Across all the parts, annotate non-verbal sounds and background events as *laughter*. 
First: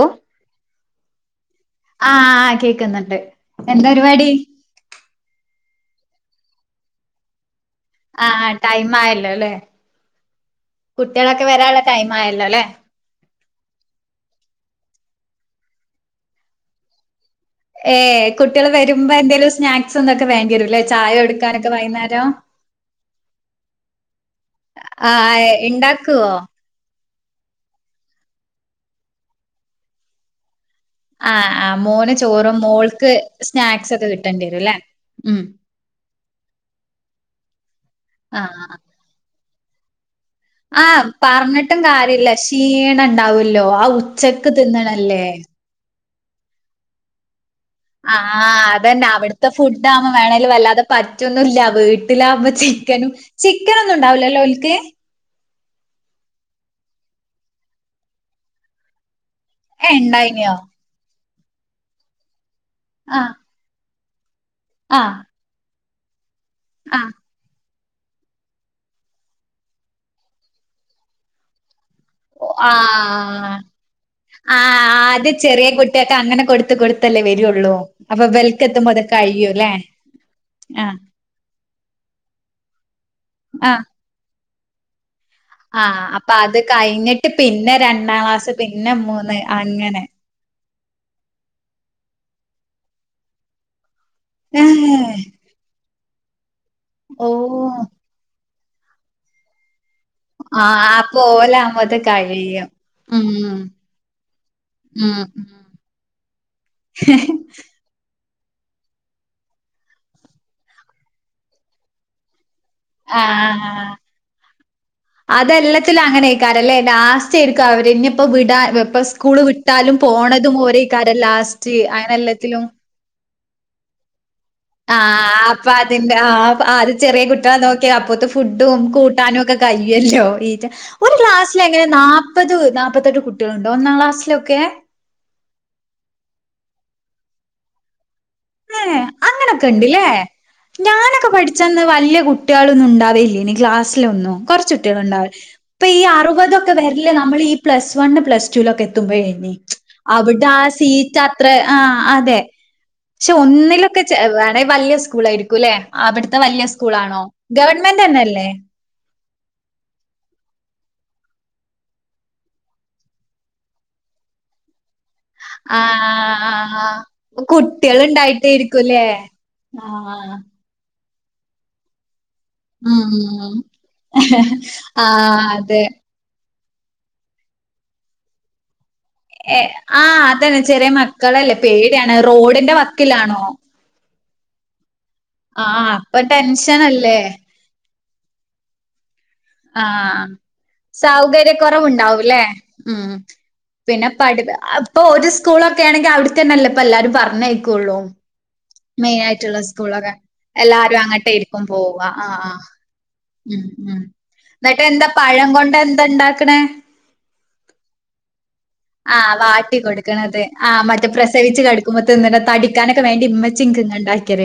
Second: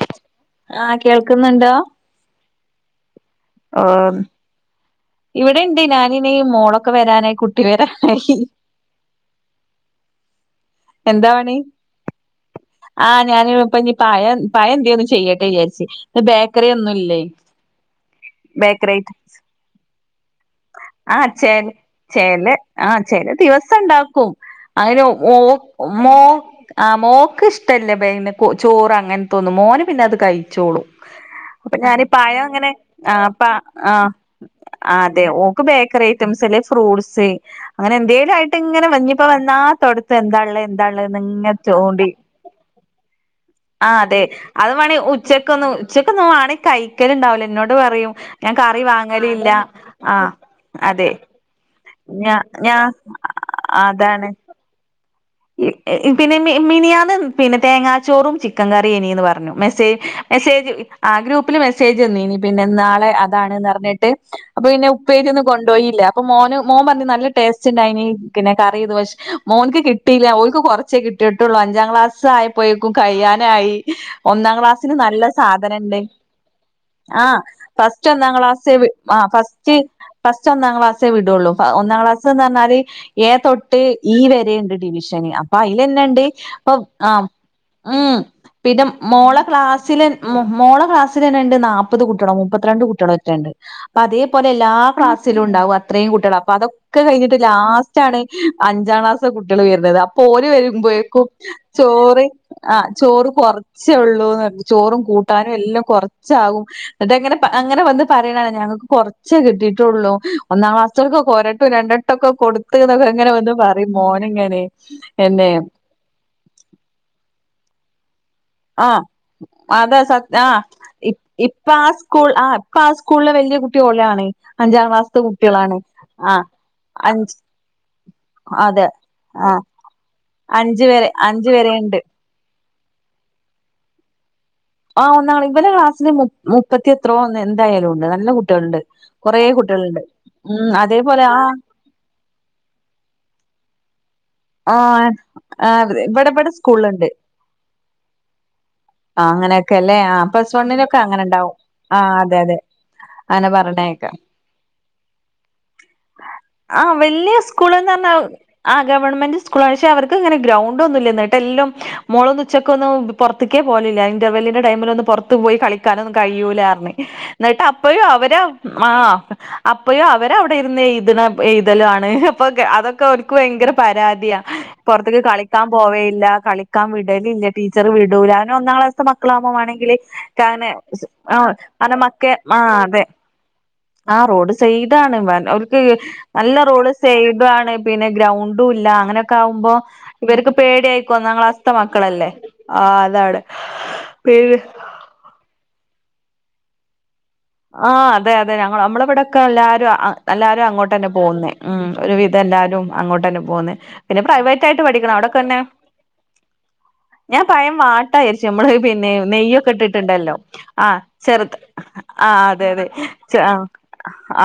ഓ ആഹ് കേൾക്ക്ന്ന്ണ്ടോ? ആഹ് കേക്ക്ന്ന്ണ്ട് ആഹ് ഇവിടെ ഇണ്ട് ഞാനി ഇനി മോളൊക്കെ വരാനായി കുട്ടി വരാ ആഹ് ടൈം ആയല്ലോലെ എന്താ കുട്ടിയെളൊക്കെ പണി വരാൻള്ള ടൈം ആയല്ലോലെ? ആഹ് ഞാനി ഇപ്പ ഇഞ് പഴം പഴ എന്തേലും ചെയ്യട്ടെ വിചാരിച്ച് ബേക്കറി ഒന്നുല്ലേയ് ഏ കുട്ടിയെള് വരുമ്പോ എന്തേലും സ്നാക്സ് ഇന്തൊക്കെ വേണ്ടിയെരൂല്ലേ ചായ ആഹ് ചെല കൊടുക്കാനൊക്കെ വൈന്നാരം. ചെല ആഹ് ചെല ദിവസം ഇണ്ടാക്കും അങ്ങനെ ആ ഓ മോ ഇണ്ടാക്കുവോ ആഹ് മോക്ക് ഇഷ്ടല്ല ബേങ്ങനെ ചോറ് അങ്ങത്തോന്നും മോന് പിന്നെ അത് കഴിച്ചോളും ആ ആ അപ്പൊ ഞാനീ മോന് പഴം ചോറും ഇങ്ങനെ മോൾക്ക് ആഹ് അപ്പ സ്നാക്സ് ഒക്കെ ആഹ് കിട്ടേണ്ടി വരും അല്ലേ അതെ ഉം ഓക്ക് ബേക്കറി ഐറ്റംസ്ല് ഫ്രൂട്ട്സ് അങ്ങനെ എന്തേലും ആ ആയിറ്റ് ഇങ്ങനെ ഇഞ്പ്പോ വന്നാ തൊടത്തും എന്താ ഇള്ളെ ആ ആ എന്ത ഇള്ളത് ഇങ്ങനെ പറഞ്ഞിട്ടും ച്ചോണ്ടി കാര്യമില്ല ക്ഷീണം ഉണ്ടാവൂല്ലോ ആ ആഹ് അതെ ഉച്ചക്ക് അത് വാണങ്കി തിന്നണല്ലേ ഉച്ചക്കൊന്ന് ഉച്ചക്കൊന്നും വാണങ്കി കൈക്കല്ണ്ടവൂല ഇന്നോട് ആഹ് അതന്നെ അവ്ട്ത്തെ ഫുഡ് ആവുമ്പ ആഹ് വേണല് വല്ലാതെ അതെ പറ്റു ഒന്നുല്ല വീട്ട ഞ ട്ടിലാവുമ്പ ഞാ ചിക്കനും ചിക്കനൊന്നും അതാണ് ഇണ്ടാവുലല്ലോ ഓൽക്ക് പിന്നെ മിനി മിനിയാന്ന് പിന്നെ തേങ്ങാച്ചോറും ചിക്കൻ കറി എയിനീന്ന് പറഞ്ഞു മെസ് ഏഹ് സ്സേജ് ഇണ്ടായിനിയോ മെസ്സേജ് ആ ഗ്രൂപ്പില് മെസ്സേജ് വന്നീനി പിന്നെ നാളെ ആഹ് അതാണ്ന്ന് പറഞ്ഞിട്ട് അപ്പ പിന്നെ ആഹ് ഉപ്പേരിയൊന്നും കൊണ്ടൊയില്ല അപ്പൊ മോന് മോൻ പറഞ്ഞു ആഹ് നല്ല ടെ ടേസ്റ്റ് ഇണ്ടായിനി പിന്നെ കറീത് പക്ഷേ മോൻക്ക് കിട്ടിയില്ല ഒൽക്ക് കൊറച്ചേ കിട്ടിയ്ട്ടൊള്ളു അഞ്ചാം ക്ലാസ്സ്‌ സ്സായപോയേക്കും ആഹ് ആഹ് കയ്യനയി ഒന്നാം ക്ലാസ്സിന് നല്ല ആദ്യം ചെറിയ സാധനണ്ട് കുട്ടിയക്ക് അങ്ങനെ കൊടുത്ത് കൊടുത്തല്ലേ ആഹ് വരുള്ളൂ ഫസ്റ്റ് അപ്പൊ ഒന്നാ ഇബൽക്ക് ക്ലാസെ വി എത്തുമ്പോ അത് ആ കഴിയൂല്ലേ ഫസ്റ്റ് ഫസ്റ്റ് ഒന്നാം ആഹ് ക്ലാസ്സേ വിടൊള്ളൂ ഒന്നാം ക്ലാസ് എന്ന് പറഞ്ഞാല് ഏ തൊട്ട് ആഹ് ഈ വരെ ഇണ്ട് ഡിവിഷന് അപ്പ് അയിലെന്നെ ആഹ് ഇണ്ട് അപ്പൊ അത് അപ്പ ആഹ് കഴിഞ്ഞിട്ട് പിന്നെ ഉം രണ്ടാം ക്ലാസ് പിന്നെ മൂന്ന് മോളെ അങ്ങനെ ക്ലാസ്സില് മോ മോളെ ക്ലാസിൽ തന്നെണ്ട് നാപ്പത് കുട്ടികളോ മുപ്പത്രണ്ട് കുട്ടികളോ റ്റെണ്ട് അപ്പ അതേ അതേപോലെ എല്ലാ ഏഹ് ക്ലാസ്സിലും ഇണ്ടാവും അത്രേം കുട്ടികൾ അപ്പ അതൊക്കെ കഴിഞ്ഞിട്ട് ഓഹ് ലാസ്റ്റ് സ്റ്റാണ് അഞ്ചാം ക്ലാസ്ത്തെ കുട്ടിയാള് വരുന്നത് അപ്പൊ ഓര് വരുമ്പോഴേക്കും മ്പോത്ത് കഴി ആ ചോറ് കൊറച്ചേ ഒള്ളൂന്ന് ചോറും ഉം കൂട്ടാനും ഉം എല്ലാം കൊറച്ചാകും എന്ന്ട്ടങ്ങനെ അങ്ങനെ വന്ന് പറയ്ണാണ ഞങ്ങൾക്ക് കൊർച്ചേ കിട്ടിട്ടൊള്ളൂ ഒന്നാം ക്ലാസ്സ്തോൽക്കൊക്ക ഒരൊട്ടം രണ്ടട്ടം ഒക്കെ കൊട് ത്ത് നൊക്കെങ്ങനെ വന്ന് പറയും മോന് ഇങ്ങനെയ് അതെല്ലെത്തിലും അങ്ങനെ ആയ്ക്കാരല്ലേ ലാസ്റ്റ് ഏയിരിക്കും അവര് ഇഞ് പ്പൊ വിടാ ആഹ് ഇപ്പ സ്കൂള് വിട്ടാലും അതെ സത്യ ആ പോണതും ഓരെയ്കാരം ലാസ്റ്റ് അങ്ങനെ എല്ലത്തിലും സ്കൂളില് വെല്യേ കുട്ടി ഓലാണ്. ആഹ് അപ്പ അതിന്റെ ആഹ് ആദ്യം ചെറിയെ അഞ്ച് കുട്ടിയാളെ നോക്കി അപ്പത്തെ ഫുഡും അതെ കൂ കൂട്ടാനു ആ ഒക്കെ കയ്യുവല്ലോ ഈ അഞ്ച് വരെ ഒരു അഞ്ച് ക്ലാസ്സിലെങ്ങനെ വരെയുണ്ട് നാ പ്പത് നാപ്പത്തെട്ട് കുട്ടികള്ണ്ടോ ഒന്നാം ക്ലാസ്സിലൊക്കെ? ആ ഒന്നാള് ഇവലെ ക്ലാസ്സില് മുപ് മുപ്പത്തി എത്രോ ഒ എന്തായാലുണ്ട് നല്ല കു ട്ടൊണ്ട് ഏഹ് കൊറേ അങ്ങനൊക്കെ കുട്ടികള്ണ്ട് ഉം അതേപോലെ ആ ന്ന് വല്യ കുട്ട് ട്ട്യോള്ന്നും ഉണ്ടാവേല്ല്യ ഇനി ക്ലാസിലൊന്നു കൊറച്ചുട്ട്യോളുണ്ടാവും ആ ഇപ്പൊ ഈ ഇവിടെ ഇവിടെ അറുപതൊക്കെ സ്കൂളുണ്ട് വരില്ലേ നമ്മളീ പ്ലസ് വണ്ണ് പ്ലസ്ടുലൊക്കെ ആ എത്തുമ്പോഴേ നീ അങ്ങനെയൊക്കെ *unintelligible* അല്ലേ ആ അവിടാ പ്ലസ് വണ്ണിലൊക്കെ അങ്ങനെ സീറ്റത്രേ ഉണ്ടാവും ആ അതെ ക്ഷെ അങ്ങനെ ഒന്നിലൊക്കെ പറഞ്ഞേക്ക ചെ വേണെ വലിയ സ്കൂളായിരിക്കുല്ലെ അവിടുത്തെ വല്യ ആഹ് സ്കൂളാണോ ഗവൺമെന്റന്നെല്ലേ വൺമെന്റ് സ്കൂൾ *unintelligible* അവർക്ക് ഇങ്ങനെ ഗ്രൗണ്ട് ഒന്നും *unintelligible* എല്ല്യോം മോളൊന്നുച്ചക്കൊന്നും പ് പൊറത്ത്ക്കേ പോണില്ല ഇന്റർവെല്ലിന്റെ ടൈമിൽ ഒന്ന് പൊറ് ത്ത് പോയി കളിക്കാനൊന്നും ആഹ് ആഹ് കഴ്യൂലർന്ന് ആഹ് ന്നിട്ട് അപ്പയു കുട്ട്യാള് അവര മ് ആ ഇണ്ടായിട്ടായിരിക്കുംല്ലേ അപ്പയു അവര ആഹ് ഔട്ട് *unintelligible* എയ്തണ അപ്പൊ എയ്തലാണ് അപ്പൊക്കെ അതൊക്കെ ഓരുക്ക് ഉം ഭയങ്കര ആതിയാ പൊറത്ത്ക്ക് ആഹ് കളിക്കാൻ അതെ പോവേയില്ല കളിക്കാൻ വിടലില്ല ടീച്ചറ് വിടൂല അവനൊന്നാം ക്ലാസ് ക മക്കളാവുമ്പോ ഏഹ് വേണെങ്കില് ആഹ് അതന്നെ ക്കാണെ ചെറിയ സു ആ മക്കളല്ലേ *unintelligible* പേടിയാണ്. മക്കെ ആ റോഡിന്റെ അതെ വക്കിലാണോ? ആ റോഡ് സൈഡാണ് *unintelligible* ഓര്ക്ക് ആഹ് അപ്പൊ നല്ല റോഡ് ടെൻഷനല്ലേ? സൈഡാണ് പിന്നെ ഗ്രൗണ്ടുല്ല അങ്ങനെ ക്കാവുമ്പോ ആഹ് ഇവർക്ക് പേടിയായിക്കോന്നാക്ലാസ്ത്ത മക്കളല്ലേ സൗകര്യക്കൊറവുണ്ടാവൂല്ലേ? ആ ഉം അതാണ് പിന്നെ പഠിപ്പ് പേര് ആ ഇപ്പൊ ഒരു സ്കൂളൊക്കെണെങ്കിൽ അവിടെത്തന്നേല്ലേ ഇപ്പ എല്ലാരും ആ പറഞ്ഞയക്കൂള്ളൂ അതെ അതെ ഞങ്ങള നമ്മളിവിടൊക്കെ എല്ലാരും അ അം എല്ലാരും അങ്ങോട്ടന്നെ പോകുന്നേ അങ്ങട്ടേരിക്കും ഉം പോവാ. ആഹ് ഒരുവിധം ആഹ് എല്ലാരും അങ്ങോട്ട്ന്നെ ഉം പോവ്ന്നെ ഉം പിന്നെ പ്രൈവറ്റ് ആയിട്ട് എന്നിട്ട് എന്താ പഠിക്കണം പഴം അവിടൊക്കെന്നെ കൊണ്ട് എന്താ ഇണ്ടാക്കണേ? ഞാൻ പയം വാട്ടായേര്ച്ചു നമ്മള് പിന്നെ ആഹ് നെയ്യൊക്കെ വാട്ടി ഇട്ടിട്ടുണ്ടല്ലോ കൊടുക്കണത്. ആഹ് ആ മറ്റേ ചെറുത് പ്രസവിച്ച് കെടക്കുമ്പോ ആ തിന്നണ അതെ അതെ തടിക്കാനൊക്കെ വേണ്ടി ചെ ആ ഇമ്മച്ചി ഇൻക്ക്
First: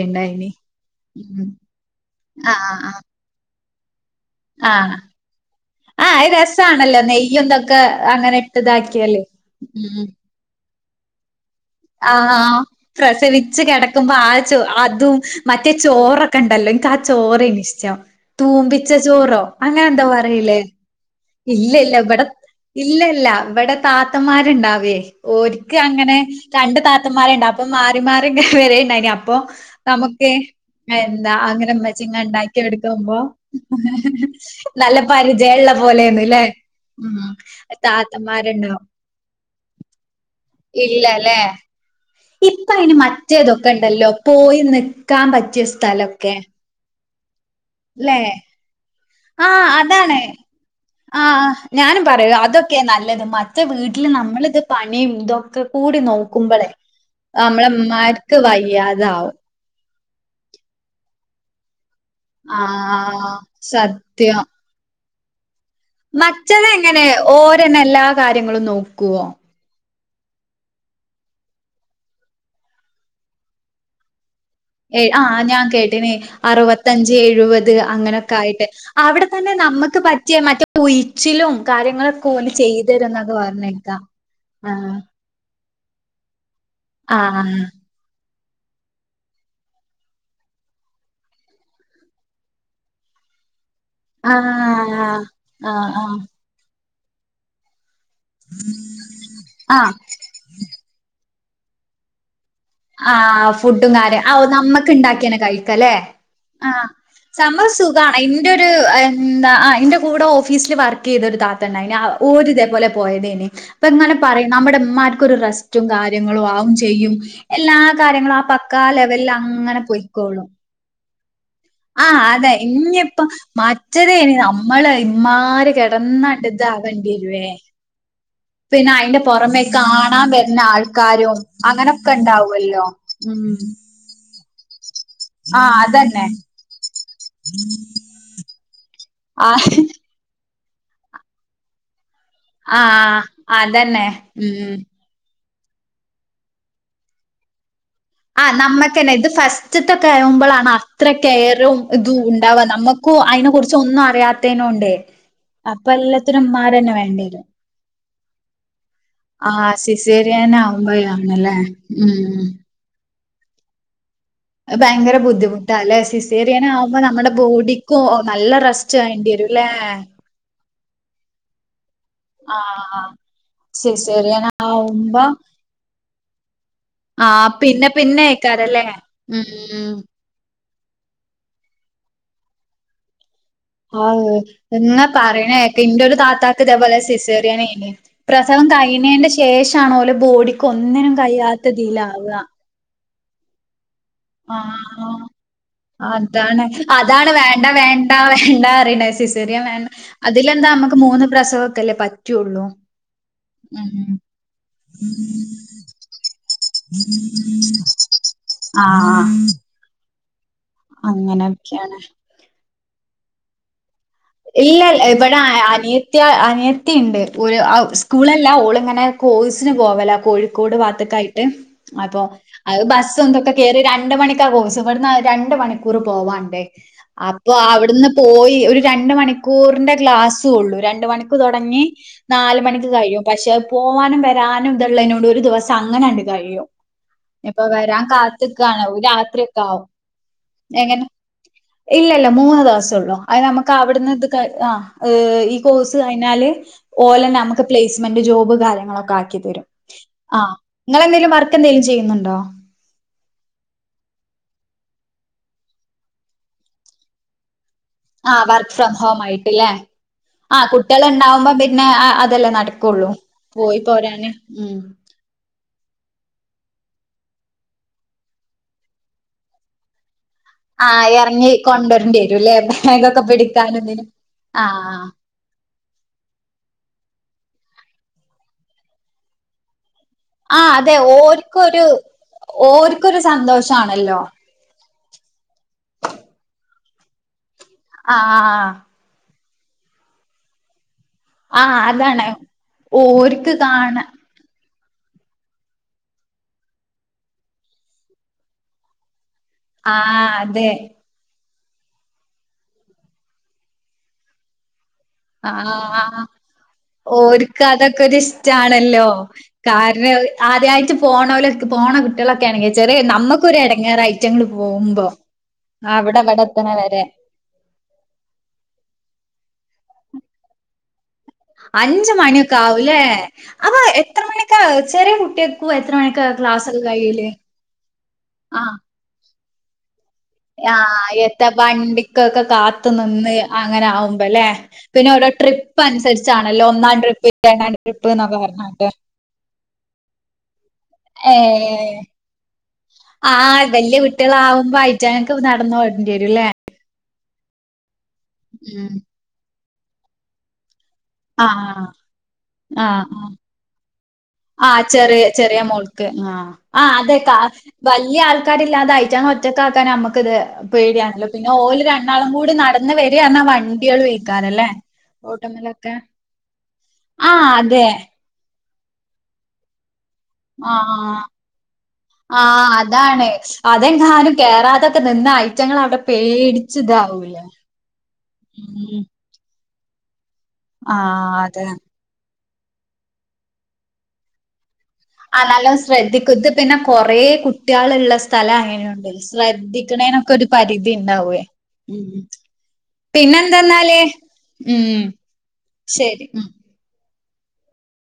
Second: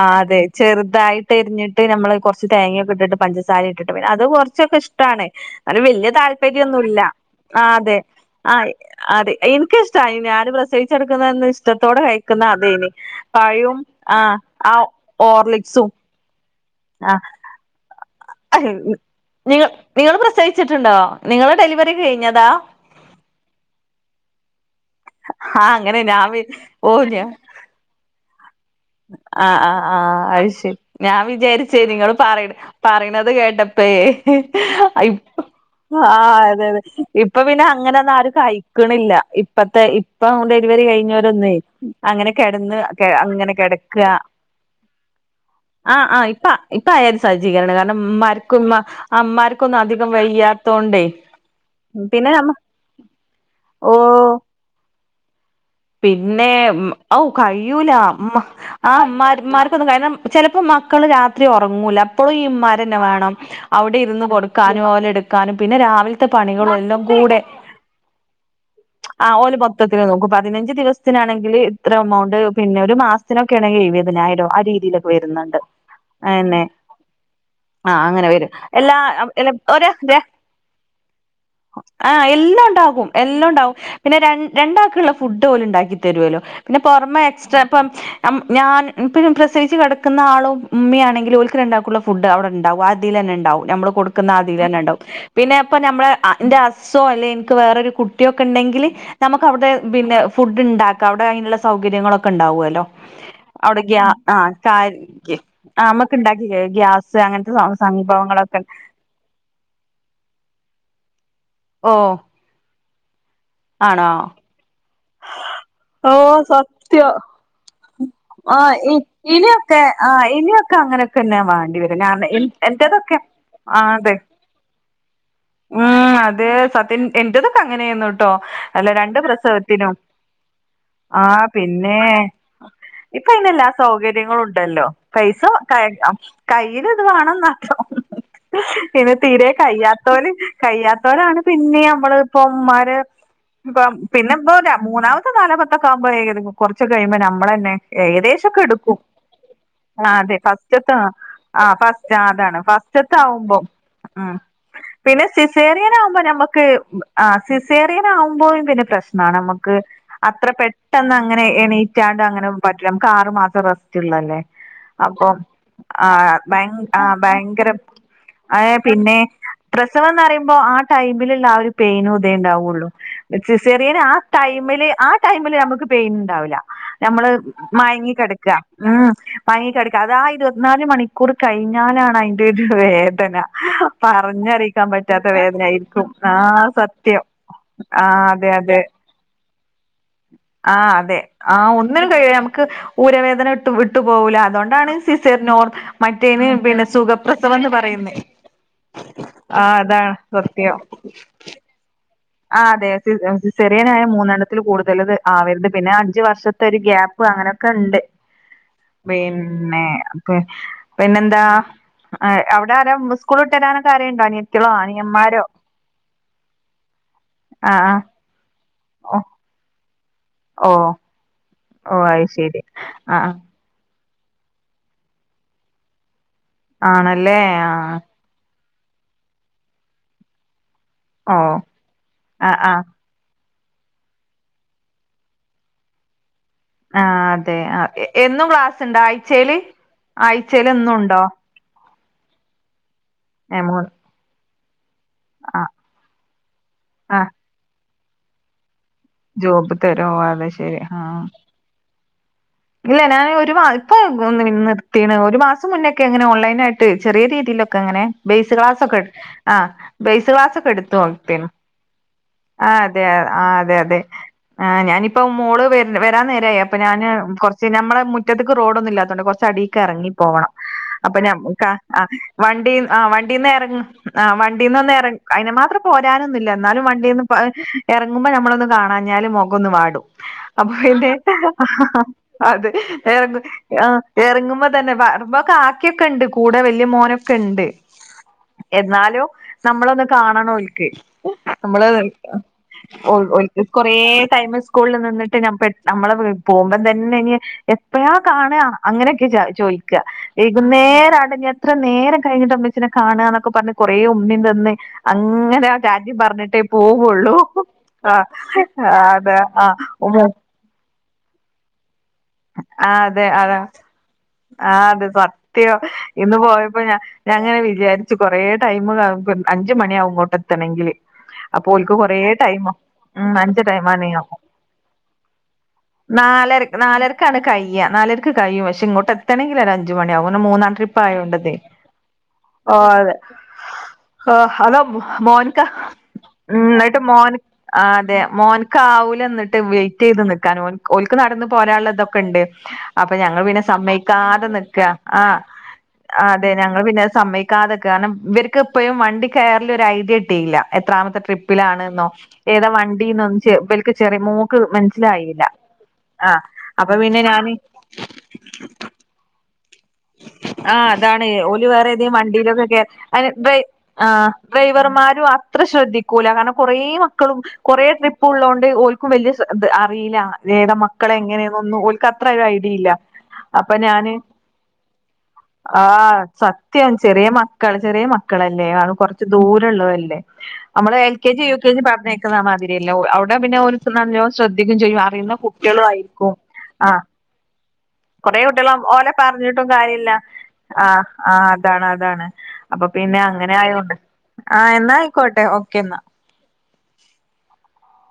ആ അതെ ചെറുതായിട്ട് ഉം എരിഞ്ഞിട്ട് ട്ട് ഞമ്മള് കുറച്ച് ആഹ് തേങ്ങയൊക്കെ ആഹ് ഇട്ടിട്ട് പഞ്ചസാര ഇട്ടിട്ട് പിന്ന അത് കുറ ച്ചൊക്കെ ആഹ് ഇഷ്ടാണ് അവന് വല്യ ആഹ് അത് താല്പര്യൊന്നുല്ല രസാണല്ലോ നെയ്യും ആ ഇതൊക്കെ അതെ അങ്ങനെ ആ ഇട്ട് ഇ ഇതാക്കിയാല് അതെ ഉം എനിക്കിഷ്ടായി ഞാന് പ്രസവിച്ച്കെടക്കുന്ന അന്ന് ഇഷ്ടത്തോടെ കഴി ആ പ്രസവിച്ചു കെടക്കുമ്പോ ആ ആഹ് ചോ ആഹ് അതും മറ്റേ ഓർലിക്സും ചോറൊക്കെണ്ടല്ലോ എനി ക്കാ ചോറെനിഷ്ടം ആഹ് തൂമ്പിച്ച ചോറോ അങ്ങനെ എന്താ പറയിലേ ണ്ടോ നെ ഇല്ല ഇല്ല ഇവിടെ ഇല്ല ഇല്ല ഇവിടെ താത്തന്മാരുണ്ടാവേ ആഹ് ഓരിക്ക് അങ്ങനെ ഞാൻ വി രണ്ട് ഓ ഞാൻ താത്തന്മാരെണ്ട അപ്പൊ മാറി മാറി ഇങ്ങ് വരെ *unintelligible* അപ്പൊ ആഹ് ആഹ് ആഹ് നമുക്ക് അത് ശരി അ ഞാൻ എന്താ വിചാരിച്ചേ നിങ്ങള് അങ്ങനെമ്മചിങ്ങ പറയണ എണ്ടാക്കി എടുക്കുമ്പോ പറയണത് കേട്ടപ്പഴേ നല്ല പരിജയള്ളപോ ആ അതെ അതെ ഇപ്പൊ പിന്നെ അങ്ങനൊന്നും ആരും താത്തന്മാരുണ്ടാവും സഹിക്കണില്ല ഇപ്പത്തെ ഇപ് പ്പോ ഡെലിവറി ഇല്ലല്ലേ കഴിഞ്ഞോരൊന്നേ അങ്ങനെ ഇപ്പ കിടന്ന് അയിന് കെ അങ്ങനെ മറ്റേതൊക്കെ കെട ഉണ്ടല്ലോ ക്കാ പോയി നിക്കാൻ പറ്റിയ ആ ആ സ്ഥലൊക്കെ ഇപ്പ ഇപ്പ ആയാത് സജ്ജീകരാണ് കാരണം ല്ലേ മരത് കുമ്മ ആ അതാണ് ആ ആ ഞാനും പിന്നെ പറയൂ നമ്മ അതൊക്കെ നല്ലത് മ ത് വീട്ടില് ഓഹ് നമ്മളിത് പണിയും ഇതോ പിന്നെ മ് ഔ കഴിയൂല മ്മ നമ്മളമ്മാർക്ക് ആ വയ്യാതാവും. *unintelligible* മാർക്കൊന്നും കാരണം ചിലപ്പോ മക്കള് രാത്രി ഒറങ്ങൂല അപ്പോഴും ഈ ആ ഉമ്മാരന്നെ വേണം അവിടെ ഇരുന്ന് സത്യം. കൊടു ക്കാനു ഓല എടുക്ക് ക്കാനും പിന്നെ രാവിൽത്തെ പണികളു എല്ലാം മറ്റതെങ്ങനെ കൂടെ ഓരന്നെ എല്ലാ കാര്യങ്ങളും നോക്കുവോ? ആ ഓലുപൊ *unintelligible* പതിനഞ്ച് ദിവസത്തിനാണെങ്കില് ഇത്ര എമൗണ്ട് പിന്നെ ഒരു മാസത്തിനൊക്കേണെങ്കി എഴുപതിനായിരോ ആ രീതി തിലാ ഏ ആ പോയിരുന്നത് ഞാൻ കേട്ടിന് അയെന്നെ അറുപത്തഞ്ച് എഴുപത് ആ അങ്ങനെ അങ്ങനൊക്കെ വരും ആയിട്ട് എല്ലാ അവിടെ തന്നെ നമ്മക്ക് *unintelligible* പറ്റിയ മറ്റേ ഉഴിച്ചിലും ആ കാര്യങ്ങളൊക്കെ ഓല് എല്ലാം ഒണ്ടാകും ചെയ്തരുംന്നൊക്കെ എല്ലാം ഒണ്ടാകും പറഞ്ഞേക്കാ. പിന്നെ രൺ ആ രണ്ടാക്ക്ള്ള ഫു ഡോലുണ്ടാക്കി തരുവല്ലോ പിന്നെ ആ പൊറമെ എക്സ്ട്രാ ഇപ്പം അം ഞാൻ ഇപ്പഴും പ്രസവിച്ച് കിടക്കുന്ന ആളോ ഉമ്മിയാണെങ്കിലും ഓല്ക്ക് രണ്ടാക്കുള്ള ഫുഡ് അവിടെണ്ടാവും അത് തില്ന്നെ ഇണ്ടാവും നമ്മള് കൊടുക്കുന്ന ആ ആ അതിലന്നെ ഉണ്ടാവും പിന്നെ ആ ഇപ്പ ആ നമ്മള് അ ന്റെ അസോ അല്ലെൻക്ക് വേറൊരു കുട്ടിയൊക്കെ ഇണ്ടെങ്കില് നമുക്ക് അവിടെ ആ പിന്നെ ഫുഡ് ണ്ടാക്കാ അവിടെ അതിനുള്ള സൗകര്യങ്ങളൊക്കെണ്ടാവോല്ലോ ആഹ് ഫുഡും കാര്യം ഔ നമ്മക്ക് ഇണ്ടാക്കിയന്നെ ആഹ് കഴിക്കല്ലേ നമ്മക്ക് ഉണ്ടാക്കി ആഹ് ഗ്യാസ് അങ്ങനത്തെ സംഭവ സുഖമാണ് സംഭവങ്ങളൊക്കെ ഇന്റൊരു ഉം ന്താ അഹ് ന്റെ കൂടെ ഓഫീസില് വർക്ക് ചെയ്ത ഒരു ഓ താത്തണ്ടായിനി ഓര് ഇതേ പോലെ പോയതെയ്നി പ്പെ ആണോ ങ്ങനെ പറയും നമ്മുടെമ്മാര്ക്കൊരു റെസ്റ്റും ഓ കാര്യങ്ങളും ആവും ചെയ്യും സത്യം എല്ലാ കാര്യങ്ങളും ആ പക്കാ ലെവൽല് അങ്ങനെ പൊയ്ക്കോളും പ്പൊക്കെ അങ്ങനെക്കെന്നെ വാ ആഹ് അതെ ഇഞ്ഞിപ്പം ആഹ് അതെ മറ്റര് അമ്മള് ഇമ്മ ഉം അതെ സത്യൻ എന്റതൊക്കെ അങ്ങനെയ്ന്നൂട്ടോ പിന്നെ അല്ല രണ്ട് അയിന്റെ പൊറമെ പ്രസവത്തിനും കാണാൻ വരുന്ന ആൾക്കാരും ആഹ് പിന്നേ അങ്ങനൊക്കെ ഇണ്ടാവല്ലോ ഇപ്പ ഉം അയ്ന് എല്ലാ സൗകര്യങ്ങളും ഉണ്ടല്ലോ പൈസ ക ആഹ് അതന്നെ കയ്യില് ഇത് വാണംന്നാത്രം പിന്നെ ആ തീരെ കയ്യാത്ത ത്തോല് കഴ്യാത്തോലാണ് പിന്നിയമ്മള് ആ ഇപ്പമ്മാര് പം അതന്നെ പിന്നെ ഇപ്പൊക്കെ ഉം മൂന്നാമത്തെ നാലമത്തൊക്കാവുമ്പോ ഏഹ് ക കൊറച്ചൊക്കെ കഴിയുമ്പോ നമ്മളെന്നെ ആഹ് നമ്മക്കെന്നെ ഇത് ഫസ്റ്റത്തൊക്കെ ആ അതെ ആവുമ്പോളാണ് ഫസ്റ്റ്ത്തെ അത്ര ആ കെയറും ഇതു ഫസ്റ്റ് ആ അതാണ് ഉണ്ടാവാ നമ്മക്ക് ക്കു ഫസ്റ്റ്ത്തെ അയിനെ ആവുമ്പം കുറിച്ചൊന്നും ഉം അറിയാത്തേനോണ്ടേയ് പിന്നെ സിസേറ്യനാവുമ്പൊ ഞമ്മക്ക് ആഹ് വേണ്ടിവരും സിസേറിയനാവുമ്പോഴും പിന്ന പ്രശ് നാണ് ആ അമ്മക്ക് അത്ര സിസേറിയൻ പെട്ടെന്ന് അങ്ങനെ ആവുമ്പഴാണല്ലേ എണീറ്റാണ്ട് ഉം അങ്ങനെ പ റ്റ്ല ഞമ്മക്ക് ആറ് മാസം റസ്റ്റ്ള്ളല്ലെ അത് ഭയങ്കര അപ്പൊ ബുദ്ധിമുട്ടാല്ലേ ആഹ് സിസേറിയൻ ഭയങ്കര ആവുമ്പോ ആഹ് നമ്മുടെ ഭയങ്കരം ബോഡിക്കും നല്ല ആഹ് റെസ്റ്റ് പിന്നേ വേണ്ടിവരുംല്ലേ പ്രസവംന്നറയുമ്പൊ ആഹ് ടൈമില്ള്ള ആഹ് ഒര് പെയ്നും തേ ആ ണ്ടാവൊള്ളു സിസേറിയന് ആ സിസേറിയൻ ടൈമില് ആ ആവുമ്പോ ടൈമില് ഞമ്മക്ക് പെയിന് ഇണ്ടാവുല ഞമ്മള് ആ പിന്നെ മഴങ്ങി പിന്നെ കെട്ക്ക ആയിക്കാരല്ലേ ഉം മഴങ്ങി ഉം കെട്ക്ക അതാ ആഹ് ഇരുവ ത്ത്നാല് മണിക്കൂറ് കഴ്ഞ്ഞാലാണ് അയിന്റൊരു വേദന ആഹ് പറഞ്ഞറീക്കാം ഇങ്ങ പറ്റാത്ത പറയണ വേദന കേക്ക ഇന്റെ ആയിരിക്കും. ഒരു താത്താക്ക് ആഹ് ഇതേപോലെ സത്യം സിസേറിയനേനി ആഹ് അതെ പ്രസവം അതെ കഴിഞ്ഞേന്റെ ശേഷാണ് ഓലെ ബോഡിക്ക് ആഹ് ഒന്നിനും അതെ. ആഹ് ഒന്നിനും കഴിയാത്തതിലാവ കയ്യൂല നമ്ക്ക് ഊരവേദന വി വിട്ട് പോവൂല അതോണ്ടാണ് ആഹ് സിസേർന് നോർമൽ മറ്റേന് അതാണ് പിന്നെ സുഖപ്രസവംന്ന് പറയുന്നെ സിസേറിയം വേണ്ട അതിലെന്താ അമ്മ്ക്ക് മൂന്ന് പ്രസവൊക്കല്ലെ പറ്റ ആഹ് അതെ സിസ് സിസേറിയനായ മൂന്നെണ്ണത്തില് കൂടുതല് ആവരുത് പിന്ന അഞ്ച് വർഷത്തെ ഒര് ഗ്യാ പ്പൊ അങ്ങനൊക്കെണ്ട് *inaudible* പിന്നെ പി പിന്നെന്താ അങ്ങനൊക്കെയാണ് ഏഹ് അവ്ടാര സ്കൂൾ വിട്ടെരാനൊക്കാരെണ്ടോ അനിയ ഇല്ല ൽ ഏഹ് ഇവടെ അനിയ ത്തി അനിയത്തിണ്ട് ആ ഒരാ ആ സ്കൂളല്ല ഓളിങ്ങനെ ഓ കോഴ്സിന് പോവല ഓ കോഴിക്കോട് ബാ ത്ത്ക്കായിട്ട് ഓ അപ്പൊ അത് ശരി അയ് ആ ബസ്സുന്തെക്കെ കേറി രണ്ട് മണിക്ക കോസ് ഇവിട്ന്ന് രണ്ട് മണിക്കൂർ പോവാണ്ട് ആണല്ലേ അപ്പോ ആ അവിടുന്ന് പോയി ഒര് രണ്ട് മണിക്കൂറിന്റെ ക്ലാസ് ത്ത് ഒള്ളൂ രണ്ട് മണിക്ക് ഓ തൊടങ്ങി ആ നാല് ആ മണിക്ക് കയ്യും പഷെ അഹ് പോവാനും വരാനും ഇത്ള്ളേനോണ്ട് ഒര് ദിവസം അങ്ങനണ്ട് കഴിയും ആ അതെ ഞ്പ്പൊ ആ വരാൻ എന്നും ക്ലാസ് കാത്ത്ക്കാണ് അവ് ഉണ്ടോ രാത്രി ആഴ്ചയില് ഒക്കാവും ആഴ്ചയിൽ എന്നും എങ്ങനെ ഉണ്ടോ ഇല്ലല്ല മൂന്ന് ദിവസൊള്ളു അയ് ഏ നമ്മക്ക് മൂ ന്ന്ത് ക ആഹ് ഏഹ് ഈ ആ കോഴ്സ് കയിഞാല് ആ ഓലന്നെ ഞമക്ക് പ്ലെയ്സ് മെന്റ് ജോബ് കാര്യങ്ങളൊക്കെ ആക്കി തരും. ജോബ് തരോ അത് ആഹ് ശരി ആ ഇങ്ങളെന്തേലും വർക്കെന്തേലും ചെയ്യുന്നുണ്ടൊ ഇല്ല ഞാൻ ഒര് മാ ഇപ്പൊ ഒന്നി നിർത്തീന് ഒരു മാസം മുന്നൊക്കെ ഇങ്ങനെ ഓൺലൈനായിട്ട് ചെറിയ രീതിയിലൊക്കെ ഇങ്ങനെ ആഹ് ബെയ്സ് വർക്ക് ഫ്രം ക്ലാസ്സൊക്കെ ഇട് ഹോം ആഹ് ആയിട്ട്ല്ലേ ബെയ്സ് ക്ലാസ് ആഹ് ഒക്കെ എട്ത്തു കുട്ടികൾ കൊട്ത്തീനു ഉണ്ടാവുമ്പോ പിന്നെ അ അതല്ലേ ആഹ് അതെ നടക്കുള്ളൂ അ ആഹ് അതെ പോയി അതെ പോരാന് ഉം ആഹ് ഞാനിപ്പ മോള് വര് വരാന്നേരായി അപ്പ ഞാന് കൊറ്ച്ച് ഞമ്മളെ മുറ്റത്ത്ക്ക് റോഡൊന്നില്ലാത്തോണ്ട് കൊറ്ച്ച് അടീക്ക് എറങ്ങി പോവണം ആഹ് അപ്പൊ ഞമ് ഇറങ്ങി ക്ക ആഹ് കൊണ്ടുവരേണ്ടി വരുംല്ലേ വണ്ടീ ആഹ് ബാഗൊക്കെ വണ്ടീന്ന് എർങ് പിടിക്കാനും ഇതിനും ആഹ് വണ്ടുന്നൊന്ന് എർ അയിന് മാത്രം പോരാനൊന്നുല്ല എന്നാലും വണ്ടീന്ന് പ എറങ്ങുമ്പൊ ഞമ്മളൊന്ന് കാണാഞ്ഞാല് മൊഖൊന്ന് വാടും ആഹ് അപ്പൊ അതെ പിന്നെ ഓര്ക്കൊരു അതെ ഓര്ക്കൊരു എർങു എർ ആഹ് സന്തോഷാണല്ലോ എറങ്ങുമ്പ തന്നെ വ കാക്കണ്ട് കൂടെ വല്യ മോനക്കണ്ട് ആഹ് എന്നാലും നമ്മളൊന്ന് കാണണോൽക്ക് ആഹ് നമ്മള് അതാണ് ഓര്ക്ക് ഓൽക് കൊറേ കാണ ടൈമ് സ്കൂൾൽ നിന്ന്ട്ട് ഞ പെ ഞമ്മളെ വി പോവുമ്പെന്തേ ഇഞി എപ്പഴാ കാണ അങ്ങനൊക്കെ ചൊ ചോയിക്ക ആഹ് അതെ വൈകുന്നേരം ആവണ്ടെ എത്ര നേരം കഴിഞ്ഞ്ട്ട ഉമ്മച്ചിനെ കാണ ന്നൊക്കെ പറഞ്ഞ് കൊറേ ഉമ്മീ തന്ന് അങ്ങ്നാ ആഹ് റ്റാറ്റിംപറഞ്ഞ്ട്ടെ പോവൊള്ളു ഓര്ക്ക് ആഹ് അതെ ആഹ് കാര്ണം ഉമ്മ ആദ്യായ്ട്ട് പോണോലൊക്കെ പോണ കി കുട്ടീളൊക്കാണെങ്കി ചെറീ ആഹ് അതെ അതെ ഞമ്മക്കൊരെടങ്ങേറ ഐറ്റങ്ങള് ആഹ് പോകുമ്പൊ അതെ സത്യം അവടെ ഇന്ന് ഇവടെ എത്തണ പോയപ്പോ ഞാൻ വരെ ഞാൻ ഇങ്ങനെ വിജാരിച്ചു കൊറേ ടൈമ് കാണും അഞ്ച് മണിയാവും ഇങ്ങോട്ട് എത്തണെങ്കില് അപ്പൊ ഓൽക്ക് അഞ്ച് കൊറേ മണിയൊക്കെ ടൈമാ ആവുല്ലേ ഉം അഞ്ച് അപ ടൈം എത്ര ആണിയാ മണിക്ക ചെറീ കുട്ടീ കു എത്രമണിക്ക ക്ലാസ്സൊക്കെ കയ്യല് ക്കാണ് കയ്യ. നാലർക്ക് കയ്യും പക്ഷെ ഇങ്ങോട്ടെത്തണെങ്കി ഒരജ്ജ് അജ്ജ് മണിയാവും ഒന്ന് മൂന്ന ട്രിപ്പ് ആഹ് എത്ത ആയോണ്ടതെ വണ്ടിക്കൊക്കെ കാത്തു നിന്ന് അങ്ങനെ ആവുമ്പല്ലേ പിന്നെ ഓരോ മോൻക ട്രിപ്പ് അനുസരിച്ചാണല്ലോ ഇന്ന്ട്ട് ഒന്നാം മോൻ ട്രിപ്പ് രണ്ടാം ട്രിപ്പ് അതെ എന്നൊക്കെ പറഞ്ഞിട്ട് മോൻക്കാവൂല ഇന്ന്ട്ട് വെ ചെയ്ത് നിൽക്കാനുംഓൻ ഓൽക്ക് നടന്നു ഏഹ് പോരാള്ളതൊക്കെണ്ട് അപ്പ ഞങ്ങൾ പിന്നെ ആഹ് വല്യ സമ്മയിക്കാതെ കുട്ടികളാവുമ്പോ നിക്ക ആ അയിറ്റാങ്ങക്ക് നടന്ന് ഓടേണ്ടി ആ വരുംല്ലേ? അതെ ഞങ്ങൾ പിന്നെ സമ്മയ്ക്കാതെക്കെ കാരണം ഇവർക്ക് ഉം ഇപ്പഴും വണ്ടി കയറൽ ഒരു ഐഡിയ കട്ടിയില്ല എത്രാമത്തെ ആഹ് ട്രിപ്പിലാണ്ന്നോ ഏതാ വണ്ടിന്നൊ ചെ ബൽക്ക് ചെറിയ മൂ ആ ചെറിയ ചെറിയ മോൾക്ക് ആ ആ അപ്പൊ അതെ പിന്നെ കാ ഞാന് വല്ല്യ ആൾക്കാരില്ലാതെ അയിറ്റങ്ങ ആ അതാണേ പിന്നെ ഓല് വേറെ ഏതേം രണ്ടാളും കൂടി വണ്ടിയിലൊക്കെ കേ നടന്ന് വരാർഞ്ഞാ ആ വണ്ടികളുംയ്ക്കാരല്ലേ? ഡ്രൈവർമാരും അത്ര റോട്ട്മ്മലൊക്കെ ശ്രദ്ധിക്കൂല കാരണം കൊറേ മക്കളും ആഹ് അതെ കുറേ ട്രിപ്പ് പ്പുള്ളോണ്ട് ഓൽക്കും വല്ല്യ സെ അറീല ഏത ആഹ് മക്കളെങ്ങനെന്നൊന്നുംഓൽക്ക് അത്ര ഒരു ഐഡില്ല അപ്പൊ ഞാന് കേറാതക്ക നിന്നായി ആ സത്യം ചെറിയ മക്കൾ ചെറിയ മക്കളല്ലേ ആണ് ഉം കൊർ ദൂരള്ളത അല്ലേ നമ്മള് എൽ കെ ആഹ് ജി യു അതെ കെ ജി പറഞ്ഞ മാതിരിയല്ല അവിടെ പിന്നെ ഒരു നല്ലോ ശ്രദ്ധിക്കും ചെയ്യും ആ അറിയുന്ന ആ നല്ലോം കുട്ടികളും ആയിരിക്കും ശ്രദ്ധിക്കും ത് പിന്നെ കൊറേ കുട്ട്യേള് ഉള്ള കൊറേ സ്ഥലം കുട്ടികള് അങ്ങനെയണ്ട് ഓലെ പറഞ്ഞിട്ടും കാര്യല്ല ശ്രദ്ധിക്കണേനൊക്കെ ഒരു ആഹ് പരിധിണ്ടാവേ ആഹ് അതാണ് അതാണ് അപ്പൊ പിന്നെ അങ്ങനെ ആയോണ്ട് പിന്നെന്തെന്നാല് ആഹ് എന്നാ ഉം ആയിക്കോട്ടെ ഓക്കെ എന്നാ ശരി മ്